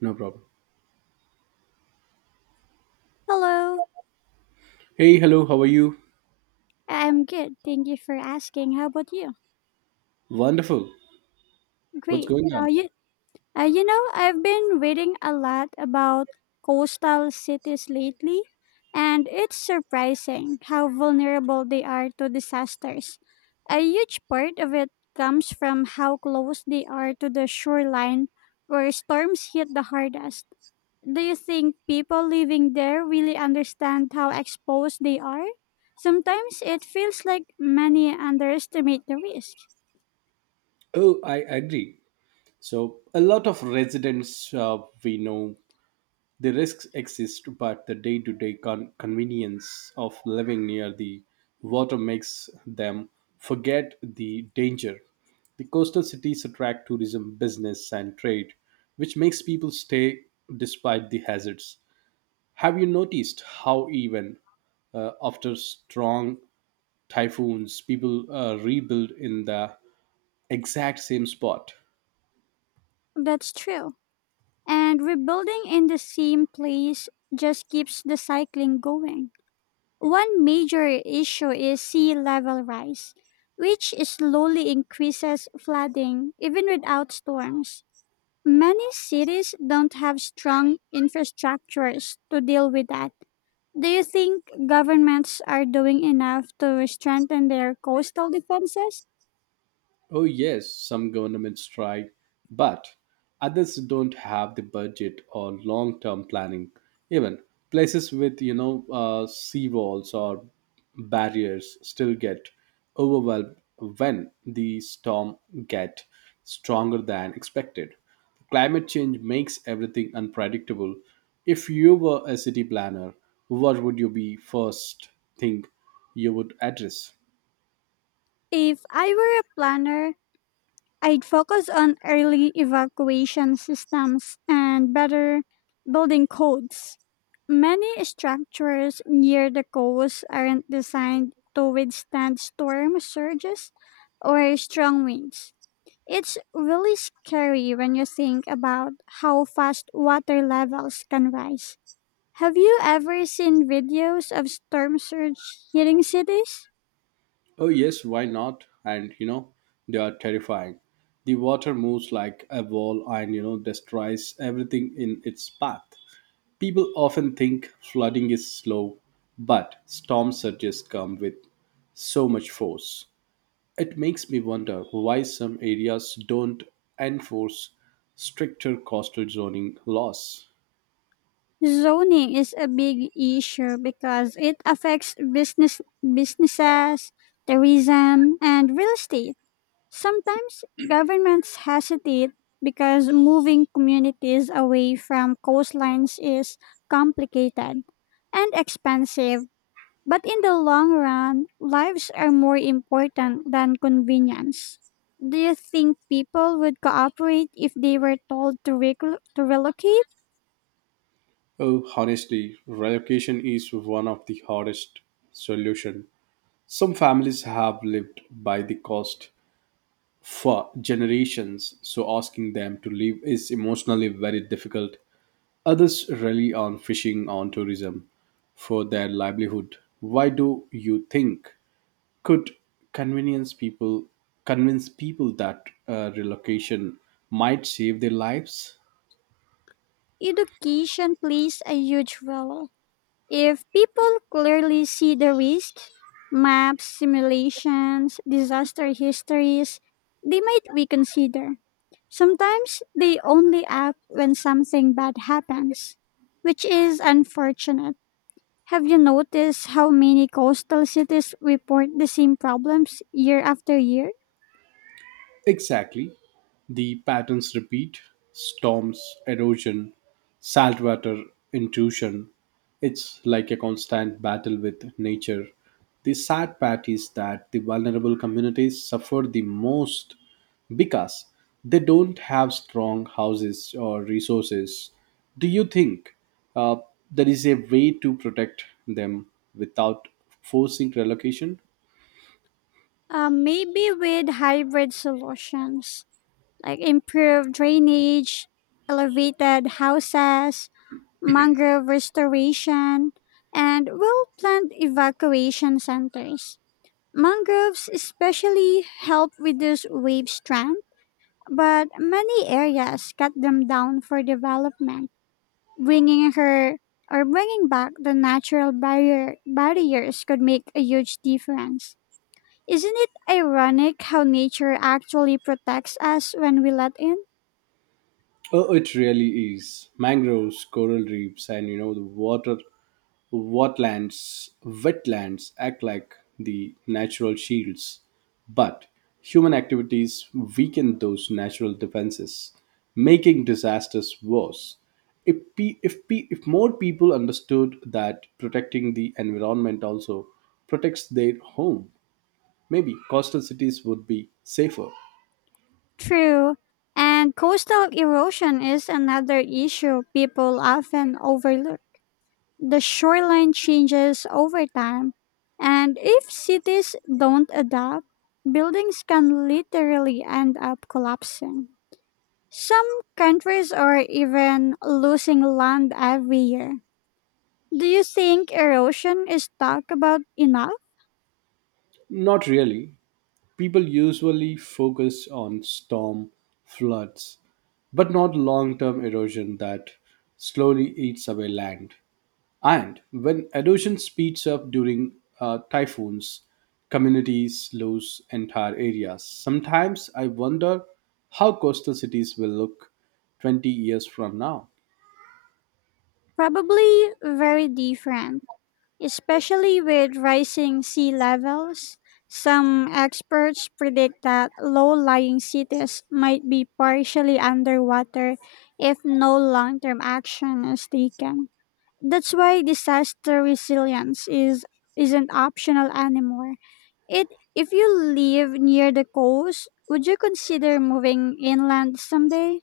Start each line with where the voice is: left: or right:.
right: No problem.
left: Hello,
right: Hey, hello, how are you?
left: I'm good. Thank you for asking. How about you?
right: Wonderful. What's
left: Great.
right: going on?
left: I've been reading a lot about coastal cities lately, and it's surprising how vulnerable they are to disasters. A huge part of it comes from how close they are to the shoreline where storms hit the hardest. Do you think people living there really understand how exposed they are? Sometimes it feels like many underestimate the risk.
right: Oh, I agree. So, a lot of residents, we know the risks exist, but the day to day convenience of living near the water makes them forget the danger. The coastal cities attract tourism, business, and trade, which makes people stay despite the hazards. Have you noticed how, even after strong typhoons, people rebuild in the exact same spot.
left: That's true. And rebuilding in the same place just keeps the cycling going. One major issue is sea level rise, which slowly increases flooding even without storms. Many cities don't have strong infrastructures to deal with that. Do you think governments are doing enough to strengthen their coastal defenses?
right: Oh, yes, some governments try, but others don't have the budget or long term planning. Even places with, sea walls or barriers still get overwhelmed when the storm get stronger than expected. Climate change makes everything unpredictable. If you were a city planner, what would you be first thing you would address?
left: If I were a planner, I'd focus on early evacuation systems and better building codes. Many structures near the coast aren't designed to withstand storm surges or strong winds. It's really scary when you think about how fast water levels can rise. Have you ever seen videos of storm surge hitting cities?
right: Oh, yes, why not? And they are terrifying. The water moves like a wall and, destroys everything in its path. People often think flooding is slow, but storm surges come with so much force. It makes me wonder why some areas don't enforce stricter coastal zoning laws.
left: Zoning is a big issue because it affects businesses, tourism, and real estate. Sometimes governments hesitate because moving communities away from coastlines is complicated and expensive. But in the long run, lives are more important than convenience. Do you think people would cooperate if they were told to, to relocate?
right: Oh, honestly, relocation is one of the hardest solution. Some families have lived by the coast for generations, so asking them to leave is emotionally very difficult. Others rely on fishing on tourism for their livelihood. Why do you think could convenience people convince people that relocation might save their lives?
left: Education plays a huge role. If people clearly see the risk, maps, simulations, disaster histories, they might reconsider. Sometimes they only act when something bad happens, which is unfortunate. Have you noticed how many coastal cities report the same problems year after year?
right: Exactly. The patterns repeat storms, erosion, saltwater intrusion. It's like a constant battle with nature. The sad part is that the vulnerable communities suffer the most because they don't have strong houses or resources. Do you think uh, there is a way to protect them without forcing relocation?
left: Maybe with hybrid solutions like improved drainage, elevated houses, mangrove restoration, and well planned evacuation centers. Mangroves especially help reduce wave strength, but many areas cut them down for development. Bringing her or Bringing back the natural barriers could make a huge difference. Isn't it ironic how nature actually protects us when we let in?
right: Oh, it really is. Mangroves, coral reefs, and, the water, wetlands act like the natural shields, but human activities weaken those natural defenses, making disasters worse. If more people understood that protecting the environment also protects their home, maybe coastal cities would be safer.
left: True. And coastal erosion is another issue people often overlook. The shoreline changes over time, and if cities don't adapt, buildings can literally end up collapsing. Some countries are even losing land every year. Do you think erosion is talked about enough?
right: Not really. People usually focus on storm floods, but not long term erosion that slowly eats away land. And when erosion speeds up during typhoons, communities lose entire areas. Sometimes I wonder how coastal cities will look 20 years from now.
left: Probably very different, especially with rising sea levels. Some experts predict that low lying cities might be partially underwater if no long term action is taken. That's why disaster isn't optional anymore. It If you live near the coast, would you consider moving inland someday?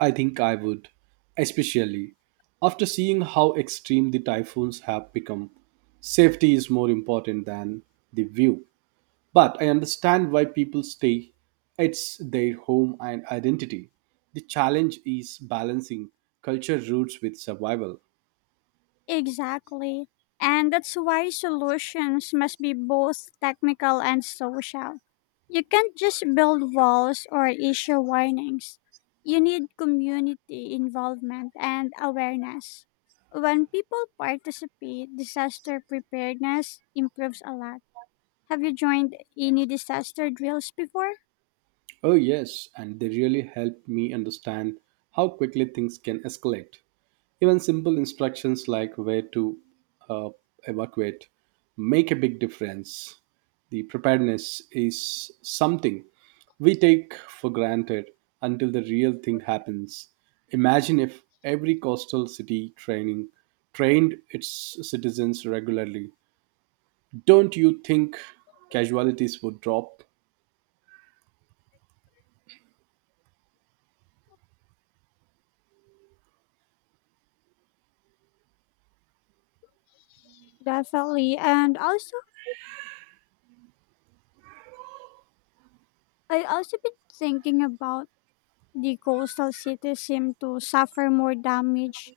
right: I think I would, especially after seeing how extreme the typhoons have become. Safety is more important than the view. But I understand why people stay. It's their home and identity. The challenge is balancing culture roots with survival.
left: Exactly. And that's why solutions must be both technical and social. You can't just build walls or issue warnings. You need community involvement and awareness. When people participate, disaster preparedness improves a lot. Have you joined any disaster drills before?
right: Oh, yes, and they really helped me understand how quickly things can escalate. Even simple instructions like where to uh, evacuate make a big difference. The preparedness is something we take for granted until the real thing happens. Imagine if every coastal city training trained its citizens regularly. Don't you think casualties would drop?
left: Definitely, and also I also been thinking about the coastal cities seem to suffer more damage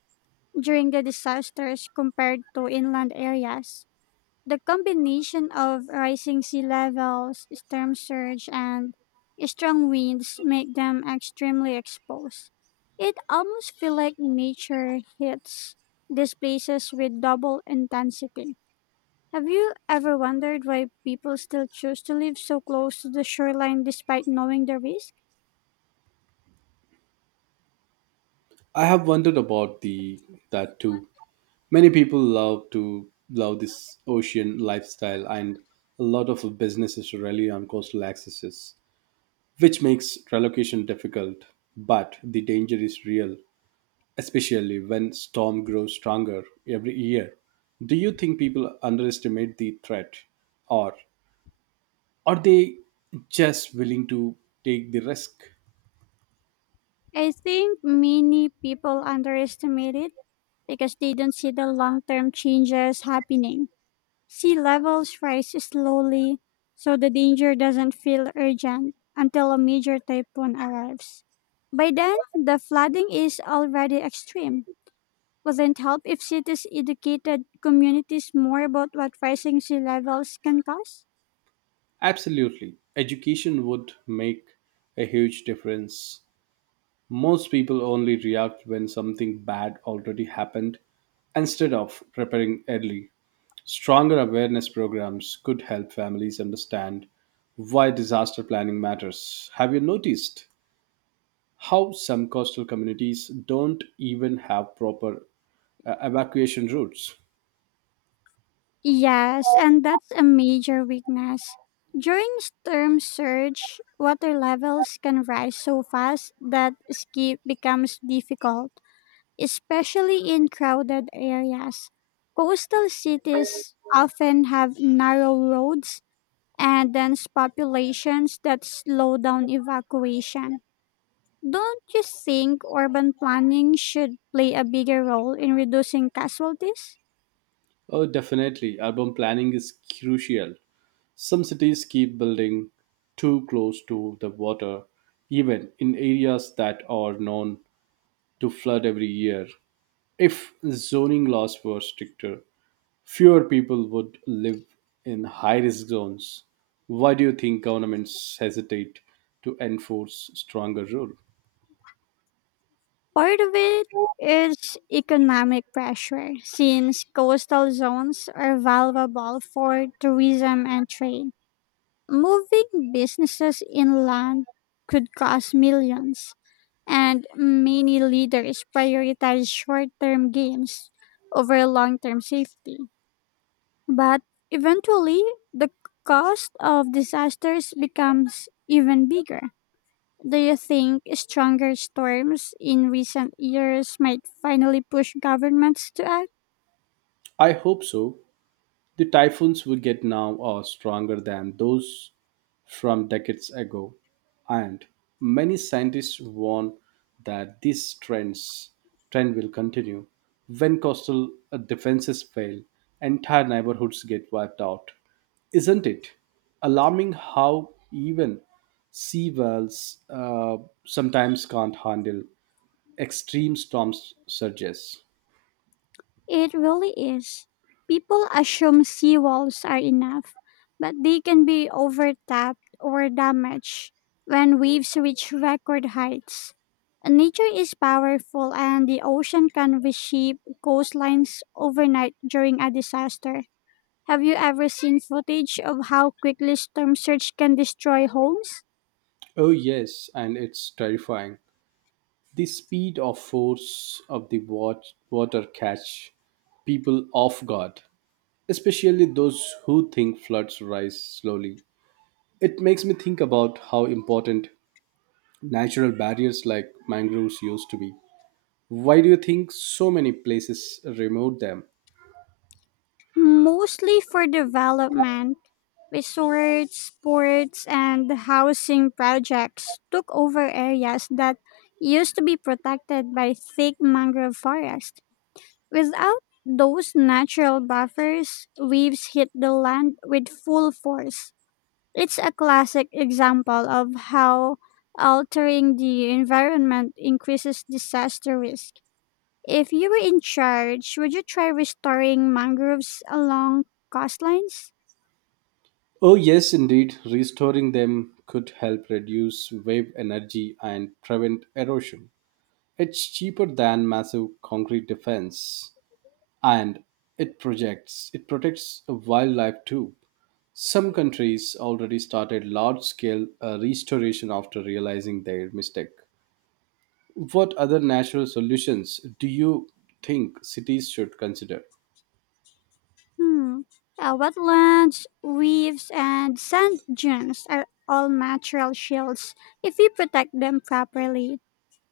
left: during the disasters compared to inland areas. The combination of rising sea levels, storm surge, and strong winds make them extremely exposed. It almost feels like nature hits these places with double intensity. Have you ever wondered why people still choose to live so close to the shoreline despite knowing the risk?
right: I have wondered about the that too. Many people love to love this ocean lifestyle, and a lot of businesses rely on coastal accesses, which makes relocation difficult. But the danger is real, especially when storm grows stronger every year. Do you think people underestimate the threat, or are they just willing to take the risk?
left: I think many people underestimate it because they don't see the long term changes happening. Sea levels rise slowly, so the danger doesn't feel urgent until a major typhoon arrives. By then, the flooding is already extreme. Wouldn't help if cities educated communities more about what rising sea levels can cause?
right: Absolutely, education would make a huge difference. Most people only react when something bad already happened instead of preparing early. Stronger awareness programs could help families understand why disaster planning matters. Have you noticed how some coastal communities don't even have proper evacuation routes?
left: Yes, and that's a major weakness. During storm surge, water levels can rise so fast that escape becomes difficult, especially in crowded areas. Coastal cities often have narrow roads and dense populations that slow down evacuation. Don't you think urban planning should play a bigger role in reducing casualties?
right: Oh, definitely. Urban planning is crucial. Some cities keep building too close to the water, even in areas that are known to flood every year. If zoning laws were stricter, fewer people would live in high risk zones. Why do you think governments hesitate to enforce stronger rule?
left: Part of it is economic pressure, since coastal zones are valuable for tourism and trade. Moving businesses inland could cost millions, and many leaders prioritize short term gains over long term safety. But eventually, the cost of disasters becomes even bigger. Do you think stronger storms in recent years might finally push governments to act?
right: I hope so. The typhoons we get now are stronger than those from decades ago, and many scientists warn that trend will continue. When coastal defenses fail, entire neighborhoods get wiped out. Isn't it alarming how even sea whales sometimes can't handle extreme storm surges?
left: It really is. People assume seawalls are enough, but they can be overtapped or damaged when waves reach record heights. Nature is powerful, and the ocean can reshape coastlines overnight during a disaster. Have you ever seen footage of how quickly storm surge can destroy homes?
right: Oh, yes, and it's terrifying. The speed or force of the water catch people off guard, especially those who think floods rise slowly. It makes me think about how important natural barriers like mangroves used to be. Why do you think so many places remove them?
left: Mostly for development. Resorts, sports, and housing projects took over areas that used to be protected by thick mangrove forest. Without those natural buffers, waves hit the land with full force. It's a classic example of how altering the environment increases disaster risk. If you were in charge, would you try restoring mangroves along coastlines?
right: Oh, yes, indeed, restoring them could help reduce wave energy and prevent erosion. It's cheaper than massive concrete defense, and it protects wildlife too. Some countries already started large scale restoration after realizing their mistake. What other natural solutions do you think cities should consider?
left: Hmm. Wetlands, reefs, and sand dunes are all natural shields if we protect them properly.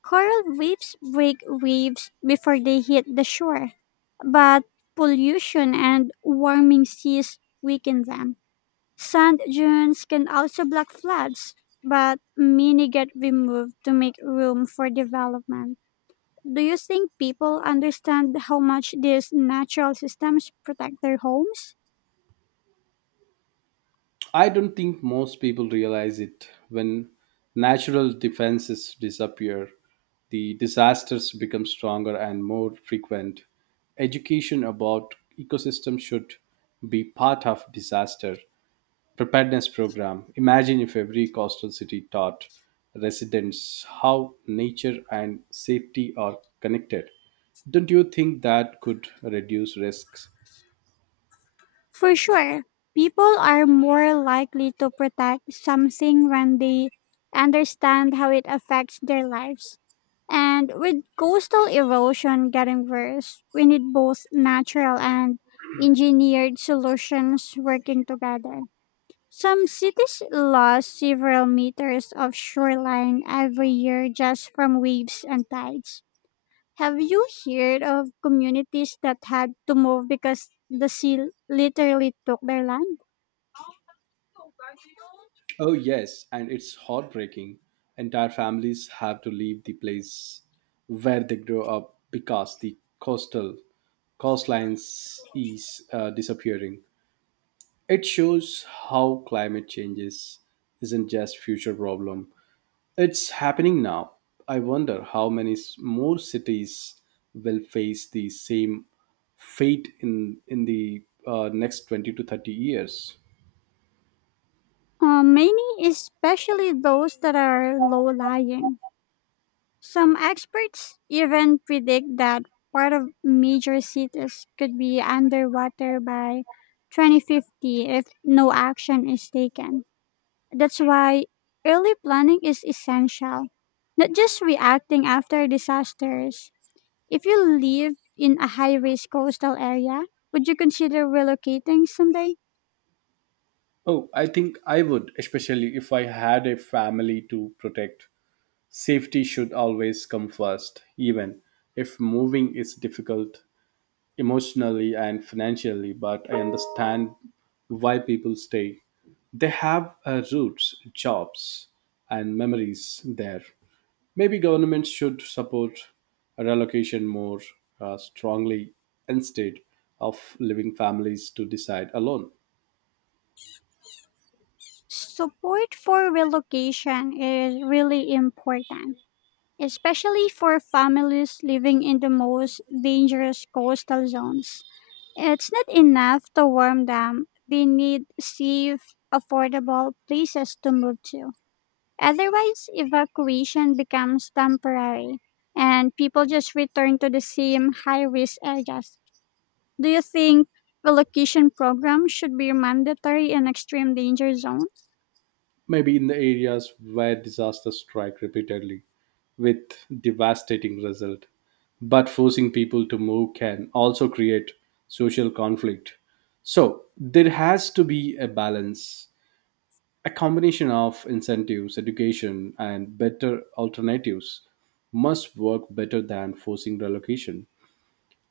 left: Coral reefs break waves before they hit the shore, but pollution and warming seas weaken them. Sand dunes can also block floods, but many get removed to make room for development. Do you think people understand how much these natural systems protect their homes?
right: I don't think most people realize it. When natural defenses disappear, the disasters become stronger and more frequent. Education about ecosystem should be part of disaster preparedness program. Imagine if every coastal city taught residents how nature and safety are connected. Don't you think that could reduce risks?
left: For sure, people are more likely to protect something when they understand how it affects their lives. And with coastal erosion getting worse, we need both natural and engineered solutions working together. Some cities lose several meters of shoreline every year just from waves and tides. Have you heard of communities that had to move because the sea literally took their land?
right: Oh, yes, and it's heartbreaking. Entire families have to leave the place where they grow up because the coastal coastlines is disappearing. It shows how climate changes isn't just future problem. It's happening now. I wonder how many more cities will face the same fate in in the next 20 to 30 years.
left: Many, especially those that are low lying. Some experts even predict that part of major cities could be underwater by 2050 if no action is taken. That's why early planning is essential, not just reacting after disasters. If you live in a high risk coastal area, would you consider relocating someday?
right: Oh, I think I would, especially if I had a family to protect. Safety should always come first, even if moving is difficult emotionally and financially, but I understand why people stay. They have roots, jobs, and memories there. Maybe governments should support relocation more strongly instead of leaving families to decide alone.
left: Support for relocation is really important, especially for families living in the most dangerous coastal zones. It's not enough to warm them, they need safe, affordable places to move to. Otherwise, evacuation becomes temporary and people just return to the same high risk areas. Do you think relocation programs should be mandatory in extreme danger zones?
right: Maybe in the areas where disasters strike repeatedly with devastating result. But forcing people to move can also create social conflict. So there has to be a balance, a combination of incentives, education, and better alternatives must work better than forcing relocation.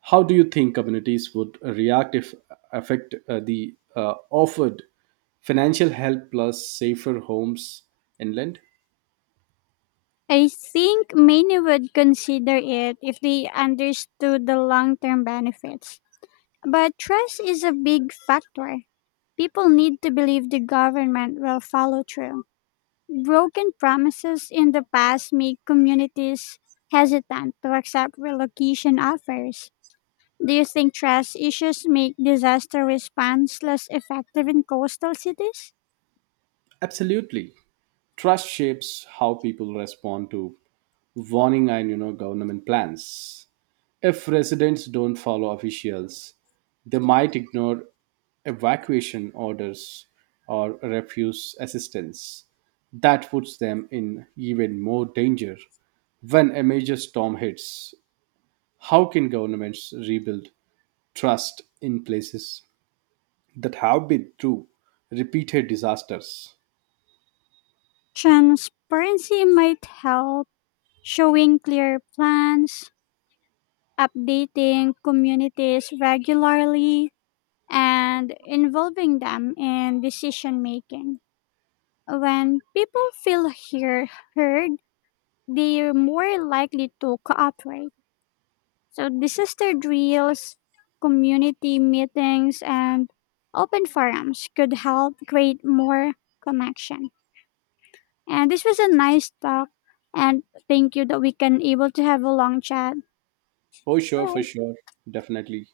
right: How do you think communities would react if affect the offered financial help plus safer homes inland?
left: I think many would consider it if they understood the long term benefits. But trust is a big factor. People need to believe the government will follow through. Broken promises in the past make communities hesitant to accept relocation offers. Do you think trust issues make disaster response less effective in coastal cities?
right: Absolutely. Trust shapes how people respond to warning and, government plans. If residents don't follow officials, they might ignore evacuation orders or refuse assistance. That puts them in even more danger when a major storm hits. How can governments rebuild trust in places that have been through repeated disasters?
left: Transparency might help, showing clear plans, updating communities regularly, and involving them in decision making. When people heard, they're more likely to cooperate. So, disaster drills, community meetings, and open forums could help create more connection. And this was a nice talk. And thank you that we can able to have a long chat.
right: Oh, sure, for
left: Bye.
right: sure. Definitely.